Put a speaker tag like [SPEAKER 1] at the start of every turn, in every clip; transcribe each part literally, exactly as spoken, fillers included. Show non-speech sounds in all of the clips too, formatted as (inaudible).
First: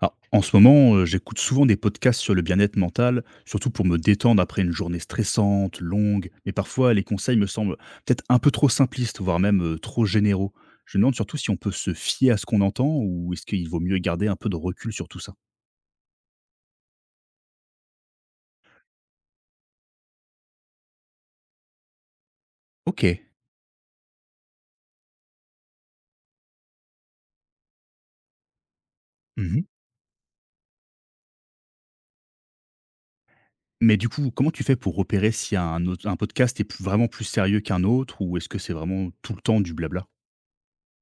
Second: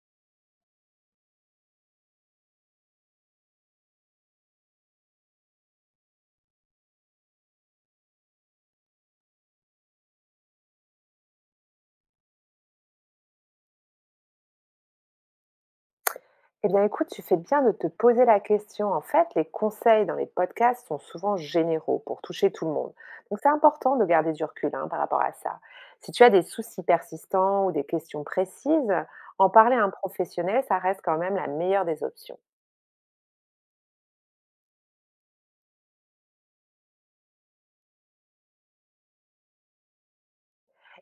[SPEAKER 1] Alors, en ce moment, heu, j'écoute souvent des podcasts sur le bien-être mental, surtout pour me détendre après une journée stressante, longue, mais parfois les conseils me semblent peut-être un peu trop simplistes, voire même, heu, trop généraux. Je me demande surtout si on peut se fier à ce qu'on entend ou est-ce qu'il vaut mieux garder un peu de recul sur tout ça?
[SPEAKER 2] Eh bien, écoute, tu fais bien de te poser la question. En fait, les conseils dans les podcasts sont souvent généraux pour toucher tout le monde.
[SPEAKER 1] OK.
[SPEAKER 2] Donc, c'est important de garder du recul hein, par rapport à ça. Si tu as des soucis persistants ou des questions précises, en
[SPEAKER 1] Mmh.
[SPEAKER 2] parler à un professionnel, ça reste quand même la meilleure des options.
[SPEAKER 1] Mais du coup, comment tu fais pour repérer si un autre un podcast est plus vraiment plus sérieux qu'un autre ou est-ce que c'est vraiment tout le temps du blabla?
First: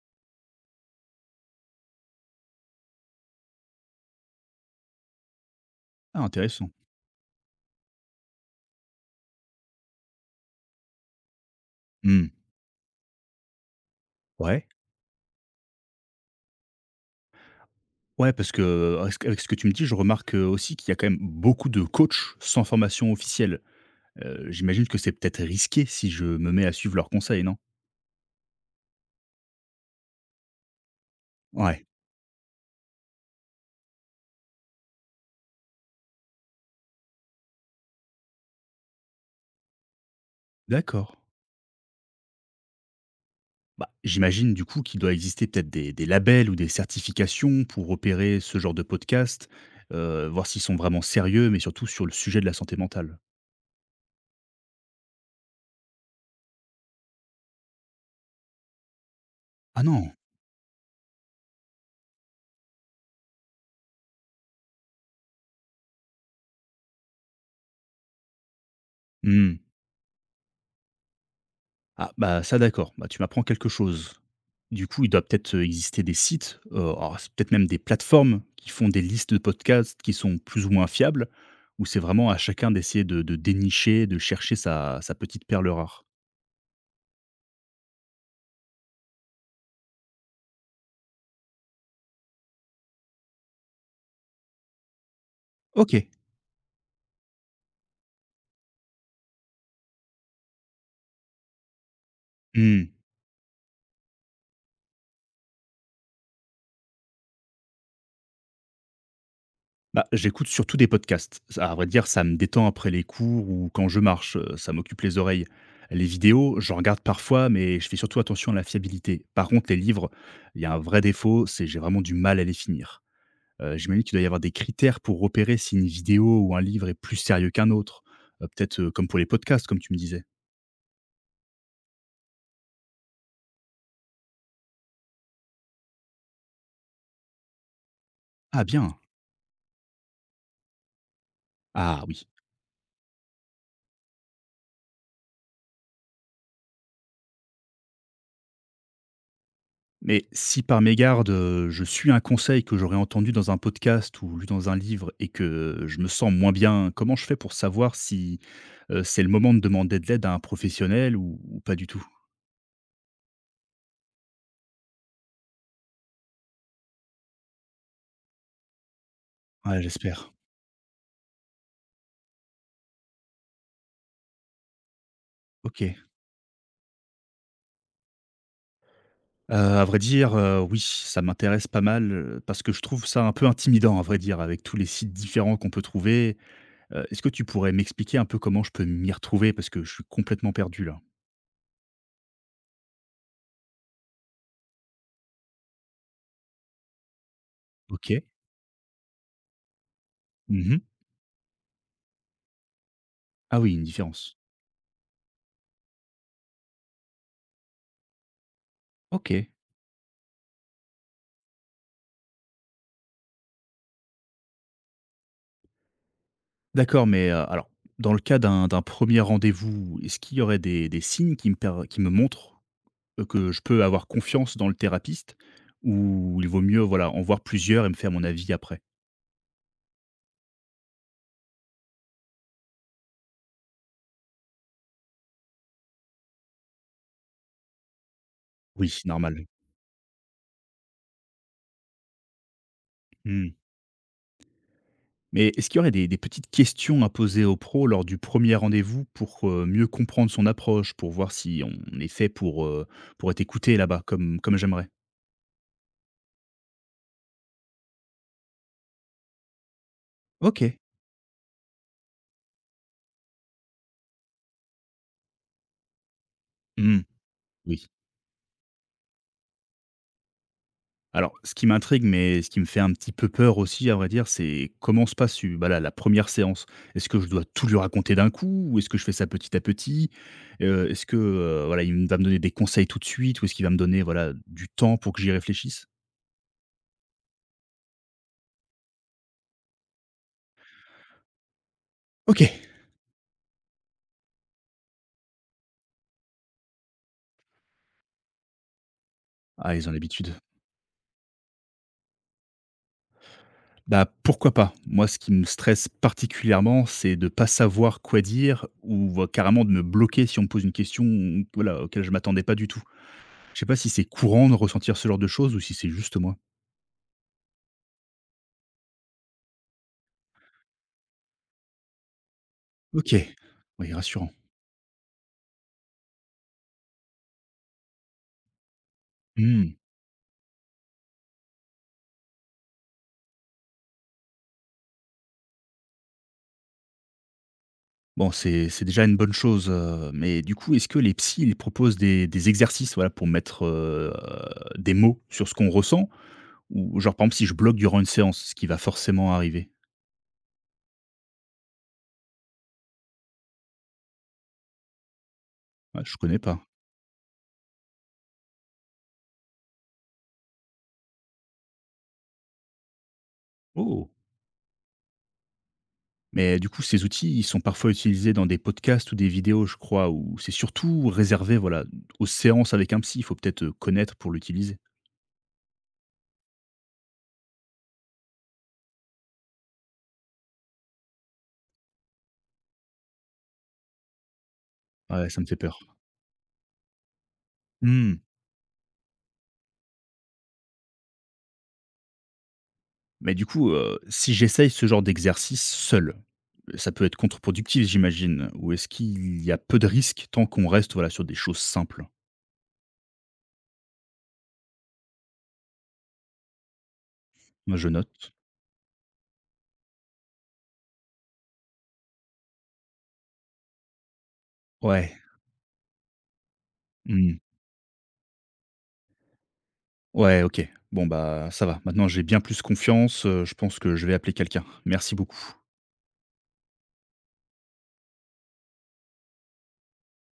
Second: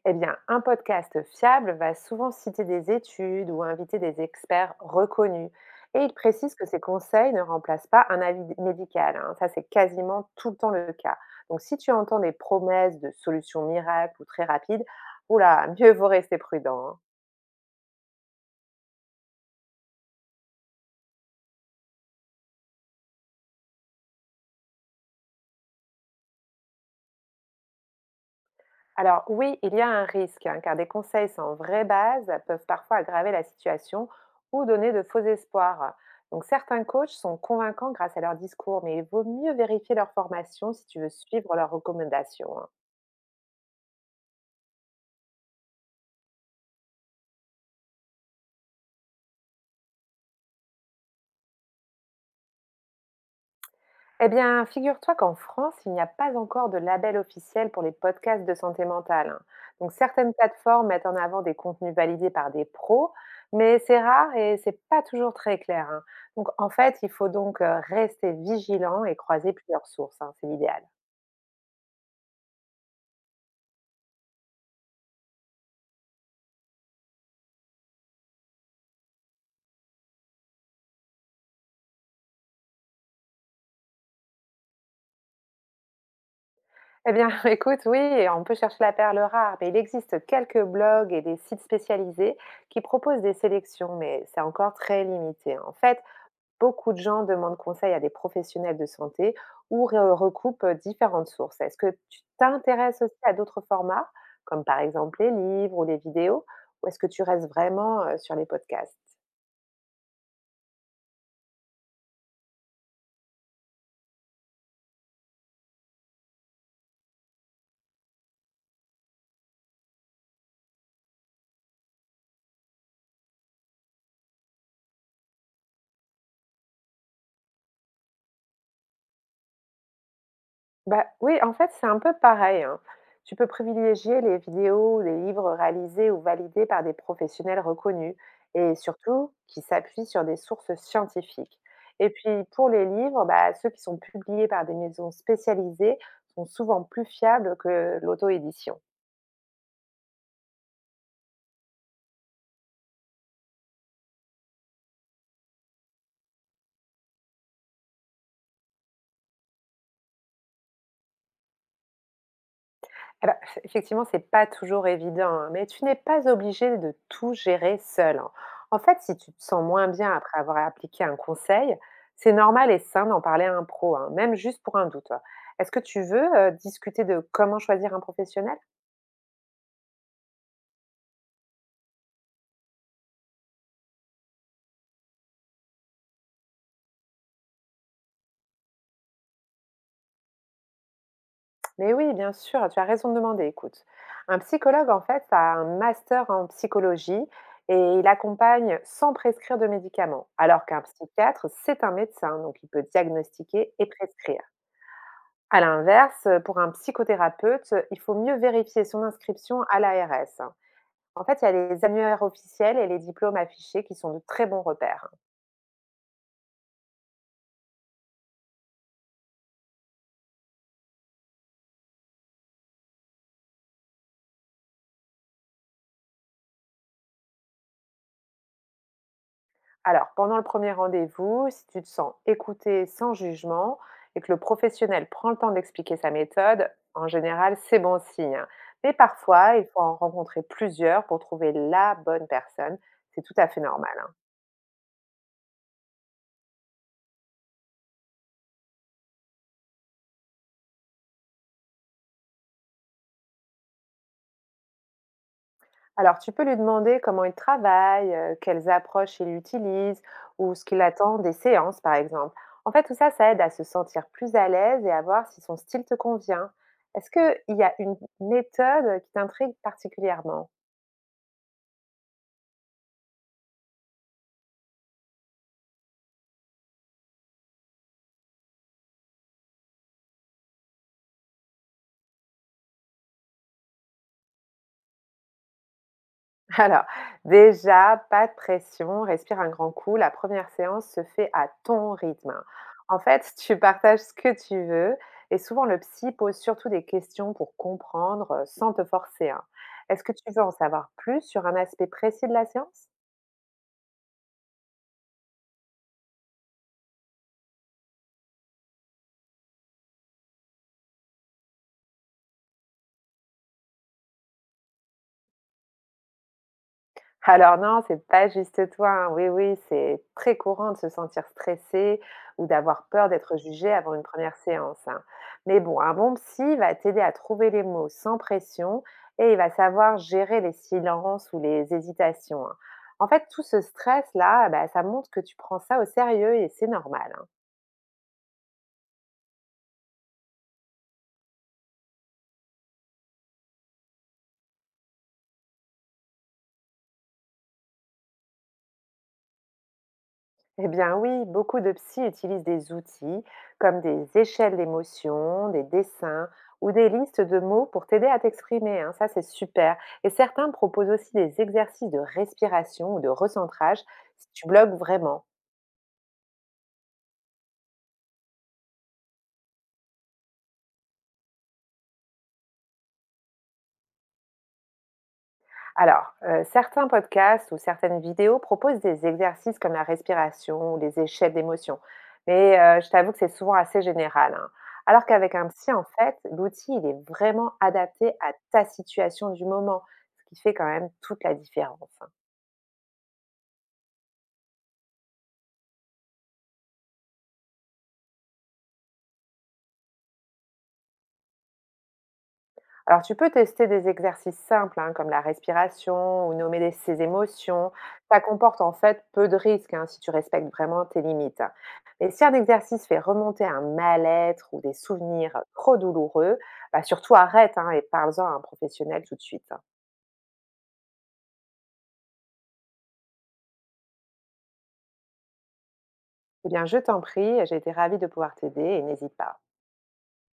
[SPEAKER 2] Eh bien, un podcast fiable va souvent citer des études ou inviter des experts reconnus. Et il
[SPEAKER 1] Ah
[SPEAKER 2] précise que
[SPEAKER 1] intéressant.
[SPEAKER 2] ces conseils ne remplacent pas un avis médical, hein. Ça, c'est quasiment tout le temps le cas. Donc, si tu entends
[SPEAKER 1] Mmh.
[SPEAKER 2] des promesses de solutions miracles ou très
[SPEAKER 1] Ouais.
[SPEAKER 2] rapides, oula, mieux vaut rester prudent, hein.
[SPEAKER 1] Ouais, parce que, heu, avec ce q avec ce que tu me dis, je remarque, heu, aussi qu'il y a quand même beaucoup de coachs sans formation officielle. Heu, j'imagine que c'est peut-être risqué si je me mets à suivre leurs conseils, non?
[SPEAKER 2] Alors oui, il y a un risque, hein, car des conseils sans vraie
[SPEAKER 1] Ouais,
[SPEAKER 2] base peuvent parfois aggraver la situation ou donner de faux espoirs. Donc certains coachs sont convaincants grâce à leur discours, mais il vaut mieux vérifier leur formation si tu veux
[SPEAKER 1] d'accord.
[SPEAKER 2] suivre leurs recommandations, hein.
[SPEAKER 1] Bah, j'imagine du coup qu'il doit exister peut-être des des labels ou des certifications pour repérer ce genre de podcast, heu, voir s'ils sont vraiment sérieux, mais surtout sur le sujet de la santé mentale.
[SPEAKER 2] Eh bien, figure-toi qu'en France, il n'y a pas encore de label officiel pour les podcasts de santé mentale, hein.
[SPEAKER 1] Ah
[SPEAKER 2] Donc,
[SPEAKER 1] non!
[SPEAKER 2] certaines plateformes mettent en avant des contenus validés par des pros, mais c'est rare et c'est pas toujours très clair, hein. Donc, en fait, il faut donc euh, rester vigilant et croiser
[SPEAKER 1] Mmh.
[SPEAKER 2] plusieurs sources, hein, c'est l'idéal.
[SPEAKER 1] Ah, bah, ça d'accord, bah, tu m'apprends quelque chose. Du coup, il doit peut-être, euh, exister des sites, heu, alors c'est peut-être même des plateformes qui font des listes de podcasts qui sont plus ou moins fiables? Ou c'est vraiment à chacun d'essayer de de dénicher, de chercher sa sa petite perle rare?
[SPEAKER 2] Eh bien, (laughs) écoute, oui, et on peut chercher la perle rare, mais il existe quelques blogs et des sites spécialisés qui proposent des sélections, mais c'est encore très limité. En fait,
[SPEAKER 1] OK.
[SPEAKER 2] beaucoup de gens demandent conseil à des professionnels de santé ou re- recoupent euh, différentes sources. Est-ce que tu
[SPEAKER 1] Mmh.
[SPEAKER 2] t'intéresses aussi à d'autres formats, comme par exemple les livres ou les vidéos, ou est-ce que tu restes vraiment euh, sur les podcasts?
[SPEAKER 1] Bah, j'écoute surtout des podcasts. Ça à vrai dire, ça me détend après les cours ou quand je marche, heu, ça m'occupe les oreilles. Les vidéos, j'en regarde parfois, mais je fais surtout attention à la fiabilité. Par contre, les livres, il y a un vrai défaut, c'est j'ai vraiment du mal à les finir. Heu, j'imagine qu'il doit y avoir des critères pour repérer si une vidéo ou un livre est plus sérieux qu'un autre, heu, peut-être, heu, comme pour les podcasts, comme tu me disais?
[SPEAKER 2] Bah, oui, en fait, c'est un peu pareil, hein. Tu peux privilégier les vidéos ou les livres réalisés ou validés par des professionnels reconnus
[SPEAKER 1] Ah
[SPEAKER 2] et
[SPEAKER 1] bien!
[SPEAKER 2] surtout qui s'appuient sur des sources scientifiques.
[SPEAKER 1] Ah
[SPEAKER 2] Et
[SPEAKER 1] oui.
[SPEAKER 2] puis pour les livres, bah, ceux qui sont publiés par des maisons spécialisées sont souvent plus fiables que l'auto-édition.
[SPEAKER 1] Mais si par mégarde, heu, je suis un conseil que j'aurais entendu dans un podcast ou lu dans un livre et que je me sens moins bien, comment je fais pour savoir si, heu, c'est le moment de demander de l'aide à un professionnel ou ou pas du tout?
[SPEAKER 2] Eh ben, c'est- effectivement, c'est pas toujours évident, hein, mais tu n'es pas obligé de tout gérer seul, hein. En fait, si tu te sens
[SPEAKER 1] Ouais,
[SPEAKER 2] moins bien
[SPEAKER 1] j'espère.
[SPEAKER 2] après avoir appliqué un conseil, c'est normal et sain d'en parler à un pro, hein, même juste pour un doute, hein. Est-ce que
[SPEAKER 1] OK. Heu,
[SPEAKER 2] tu veux euh, discuter de comment choisir un professionnel?
[SPEAKER 1] à vrai dire, heu, oui, ça m'intéresse pas mal, heu, parce que je trouve ça un peu intimidant, à vrai dire, avec tous les sites différents qu'on peut trouver. Heu, est-ce que tu pourrais m'expliquer un peu comment je peux m'y retrouver? Parce que je suis complètement perdu là.
[SPEAKER 2] Mais oui, bien sûr, tu as raison de demander, écoute. Un psychologue, en fait, a un master en psychologie et il
[SPEAKER 1] OK.
[SPEAKER 2] accompagne sans prescrire de médicaments, alors
[SPEAKER 1] Mmh.
[SPEAKER 2] qu'un psychiatre, c'est un médecin, donc il peut
[SPEAKER 1] Ah
[SPEAKER 2] diagnostiquer
[SPEAKER 1] oui, une
[SPEAKER 2] et
[SPEAKER 1] différence.
[SPEAKER 2] prescrire. À l'inverse, euh, pour un psychothérapeute, il faut mieux vérifier son
[SPEAKER 1] OK.
[SPEAKER 2] inscription à la l'A R S. En fait, il y a les annuaires officiels et les diplômes affichés qui sont de très bons repères.
[SPEAKER 1] D'accord, mais, heu, alors dans le cas d'un d'un premier rendez-vous, est-ce qu'il y aurait des des signes qui me per qui me montrent, heu, que je peux avoir confiance dans le thérapeute? Ou il vaut mieux, voilà, en voir plusieurs et me faire mon avis après?
[SPEAKER 2] Alors, pendant le premier rendez-vous, si tu te sens écouté sans jugement et que le professionnel prend le temps d'expliquer sa méthode, en général, c'est bon signe. Mais
[SPEAKER 1] Oui. Normal.
[SPEAKER 2] parfois, il faut en rencontrer plusieurs pour trouver la bonne personne. C'est tout à
[SPEAKER 1] Mmh.
[SPEAKER 2] fait normal, hein.
[SPEAKER 1] Mais est-ce qu'il y aurait des, des petites questions à poser au pro lors du premier rendez-vous pour euh, mieux comprendre son approche, pour voir si on est fait pour, euh, pour être écouté là-bas, comme, comme j'aimerais.
[SPEAKER 2] Alors, tu peux lui demander comment il travaille, heu, quelles approches il utilise ou ce
[SPEAKER 1] Ok.
[SPEAKER 2] qu'il attend des séances, par exemple. En fait, tout ça, ça aide à se sentir plus à l'aise et à voir si son style te convient.
[SPEAKER 1] Hmm,
[SPEAKER 2] Est-ce qu'il y a
[SPEAKER 1] oui.
[SPEAKER 2] une méthode qui t'intrigue particulièrement?
[SPEAKER 1] Alors, ce qui m'intrigue, mais ce qui me fait un petit peu peur aussi, à vrai dire, c'est comment se passe euh, bah là, la première séance. Est-ce que je dois tout lui raconter d'un coup? Ou est-ce que je fais ça petit à petit? Euh, Est-ce que euh, voilà, il va me donner des conseils tout de suite? Ou est-ce qu'il va me donner, voilà, du temps pour que j'y réfléchisse?
[SPEAKER 2] Alors, déjà, pas de pression, respire un grand coup. La première séance se fait à ton rythme,
[SPEAKER 1] Ok.
[SPEAKER 2] hein. En fait, tu partages ce que tu veux et souvent le psy pose surtout des questions pour comprendre euh, sans te forcer, hein.
[SPEAKER 1] Ah, ils ont
[SPEAKER 2] Est-ce que tu
[SPEAKER 1] l'habitude.
[SPEAKER 2] veux en savoir plus sur un aspect précis de la séance?
[SPEAKER 1] Bah, pourquoi pas? Moi, ce qui me stresse particulièrement, c'est de pas savoir quoi dire ou voire carrément de me bloquer si on me pose une question, voilà, auquel je m'attendais pas du tout. Je sais pas si c'est courant de ressentir ce genre de choses ou si c'est juste moi.
[SPEAKER 2] Alors non, c'est pas juste toi, hein. Oui, oui, c'est très courant de se sentir stressé ou d'avoir peur
[SPEAKER 1] OK.
[SPEAKER 2] d'être jugé
[SPEAKER 1] Oui,
[SPEAKER 2] avant une
[SPEAKER 1] rassurant.
[SPEAKER 2] première séance, hein. Mais bon, un bon psy va t'aider à trouver les mots sans pression et il va
[SPEAKER 1] Mmh.
[SPEAKER 2] savoir gérer les silences ou les hésitations, hein. En fait, tout ce stress-là, bah, ça montre que tu prends ça au sérieux et c'est normal.
[SPEAKER 1] Bon, c'est c'est déjà une bonne chose, heu, mais du coup, est-ce que les psys, ils proposent des des exercices, voilà, pour mettre, heu, des mots sur ce qu'on ressent? Ou genre, par exemple, si je bloque durant une séance, ce qui va forcément arriver?
[SPEAKER 2] Eh bien oui, beaucoup de psy utilisent des outils comme des échelles d'émotions, des
[SPEAKER 1] Ah, je
[SPEAKER 2] dessins
[SPEAKER 1] connais pas.
[SPEAKER 2] ou des listes de mots pour t'aider à t'exprimer, hein. Ça, c'est super. Et certains proposent aussi des exercices de respiration ou de recentrage
[SPEAKER 1] Oh!
[SPEAKER 2] si tu bloques vraiment.
[SPEAKER 1] Mais du coup, ces outils, ils sont parfois utilisés dans des podcasts ou des vidéos, je crois, ou c'est surtout réservé voilà, aux séances avec un psy. Il faut peut-être euh, connaître pour l'utiliser.
[SPEAKER 2] Alors, euh, certains podcasts ou certaines vidéos proposent des exercices comme la respiration ou les échelles d'émotions. Mais euh, je t'avoue que c'est souvent assez général, hein. Alors
[SPEAKER 1] Ouais,
[SPEAKER 2] qu'avec
[SPEAKER 1] ça me
[SPEAKER 2] un
[SPEAKER 1] fait
[SPEAKER 2] psy,
[SPEAKER 1] peur.
[SPEAKER 2] en fait, l'outil, il est vraiment adapté
[SPEAKER 1] Hmm.
[SPEAKER 2] à ta situation du moment, ce qui fait quand même toute la différence, hein.
[SPEAKER 1] Mais du coup, euh, si j'essaye ce genre d'exercice seul, ça peut être contre-productif, j'imagine. Ou est-ce qu'il y a peu de risques tant qu'on reste, voilà, sur des choses simples?
[SPEAKER 2] Alors, tu peux tester des exercices simples, hein, comme la respiration ou nommer des- ses émotions.
[SPEAKER 1] Moi, je
[SPEAKER 2] Ça
[SPEAKER 1] note.
[SPEAKER 2] comporte en fait peu de risques, hein, si tu respectes vraiment tes limites. Mais si un exercice fait remonter un mal-être ou des
[SPEAKER 1] Ouais.
[SPEAKER 2] souvenirs trop douloureux, bah, surtout
[SPEAKER 1] Hmm.
[SPEAKER 2] arrête, hein, et parle-en à un professionnel tout de suite.
[SPEAKER 1] Ouais, ok. Bon, bah, ça va. Maintenant, j'ai bien plus confiance. Euh, Je pense que je vais appeler quelqu'un. Merci beaucoup.
[SPEAKER 2] Eh bien, je t'en prie, j'ai été ravie de pouvoir t'aider et n'hésite pas.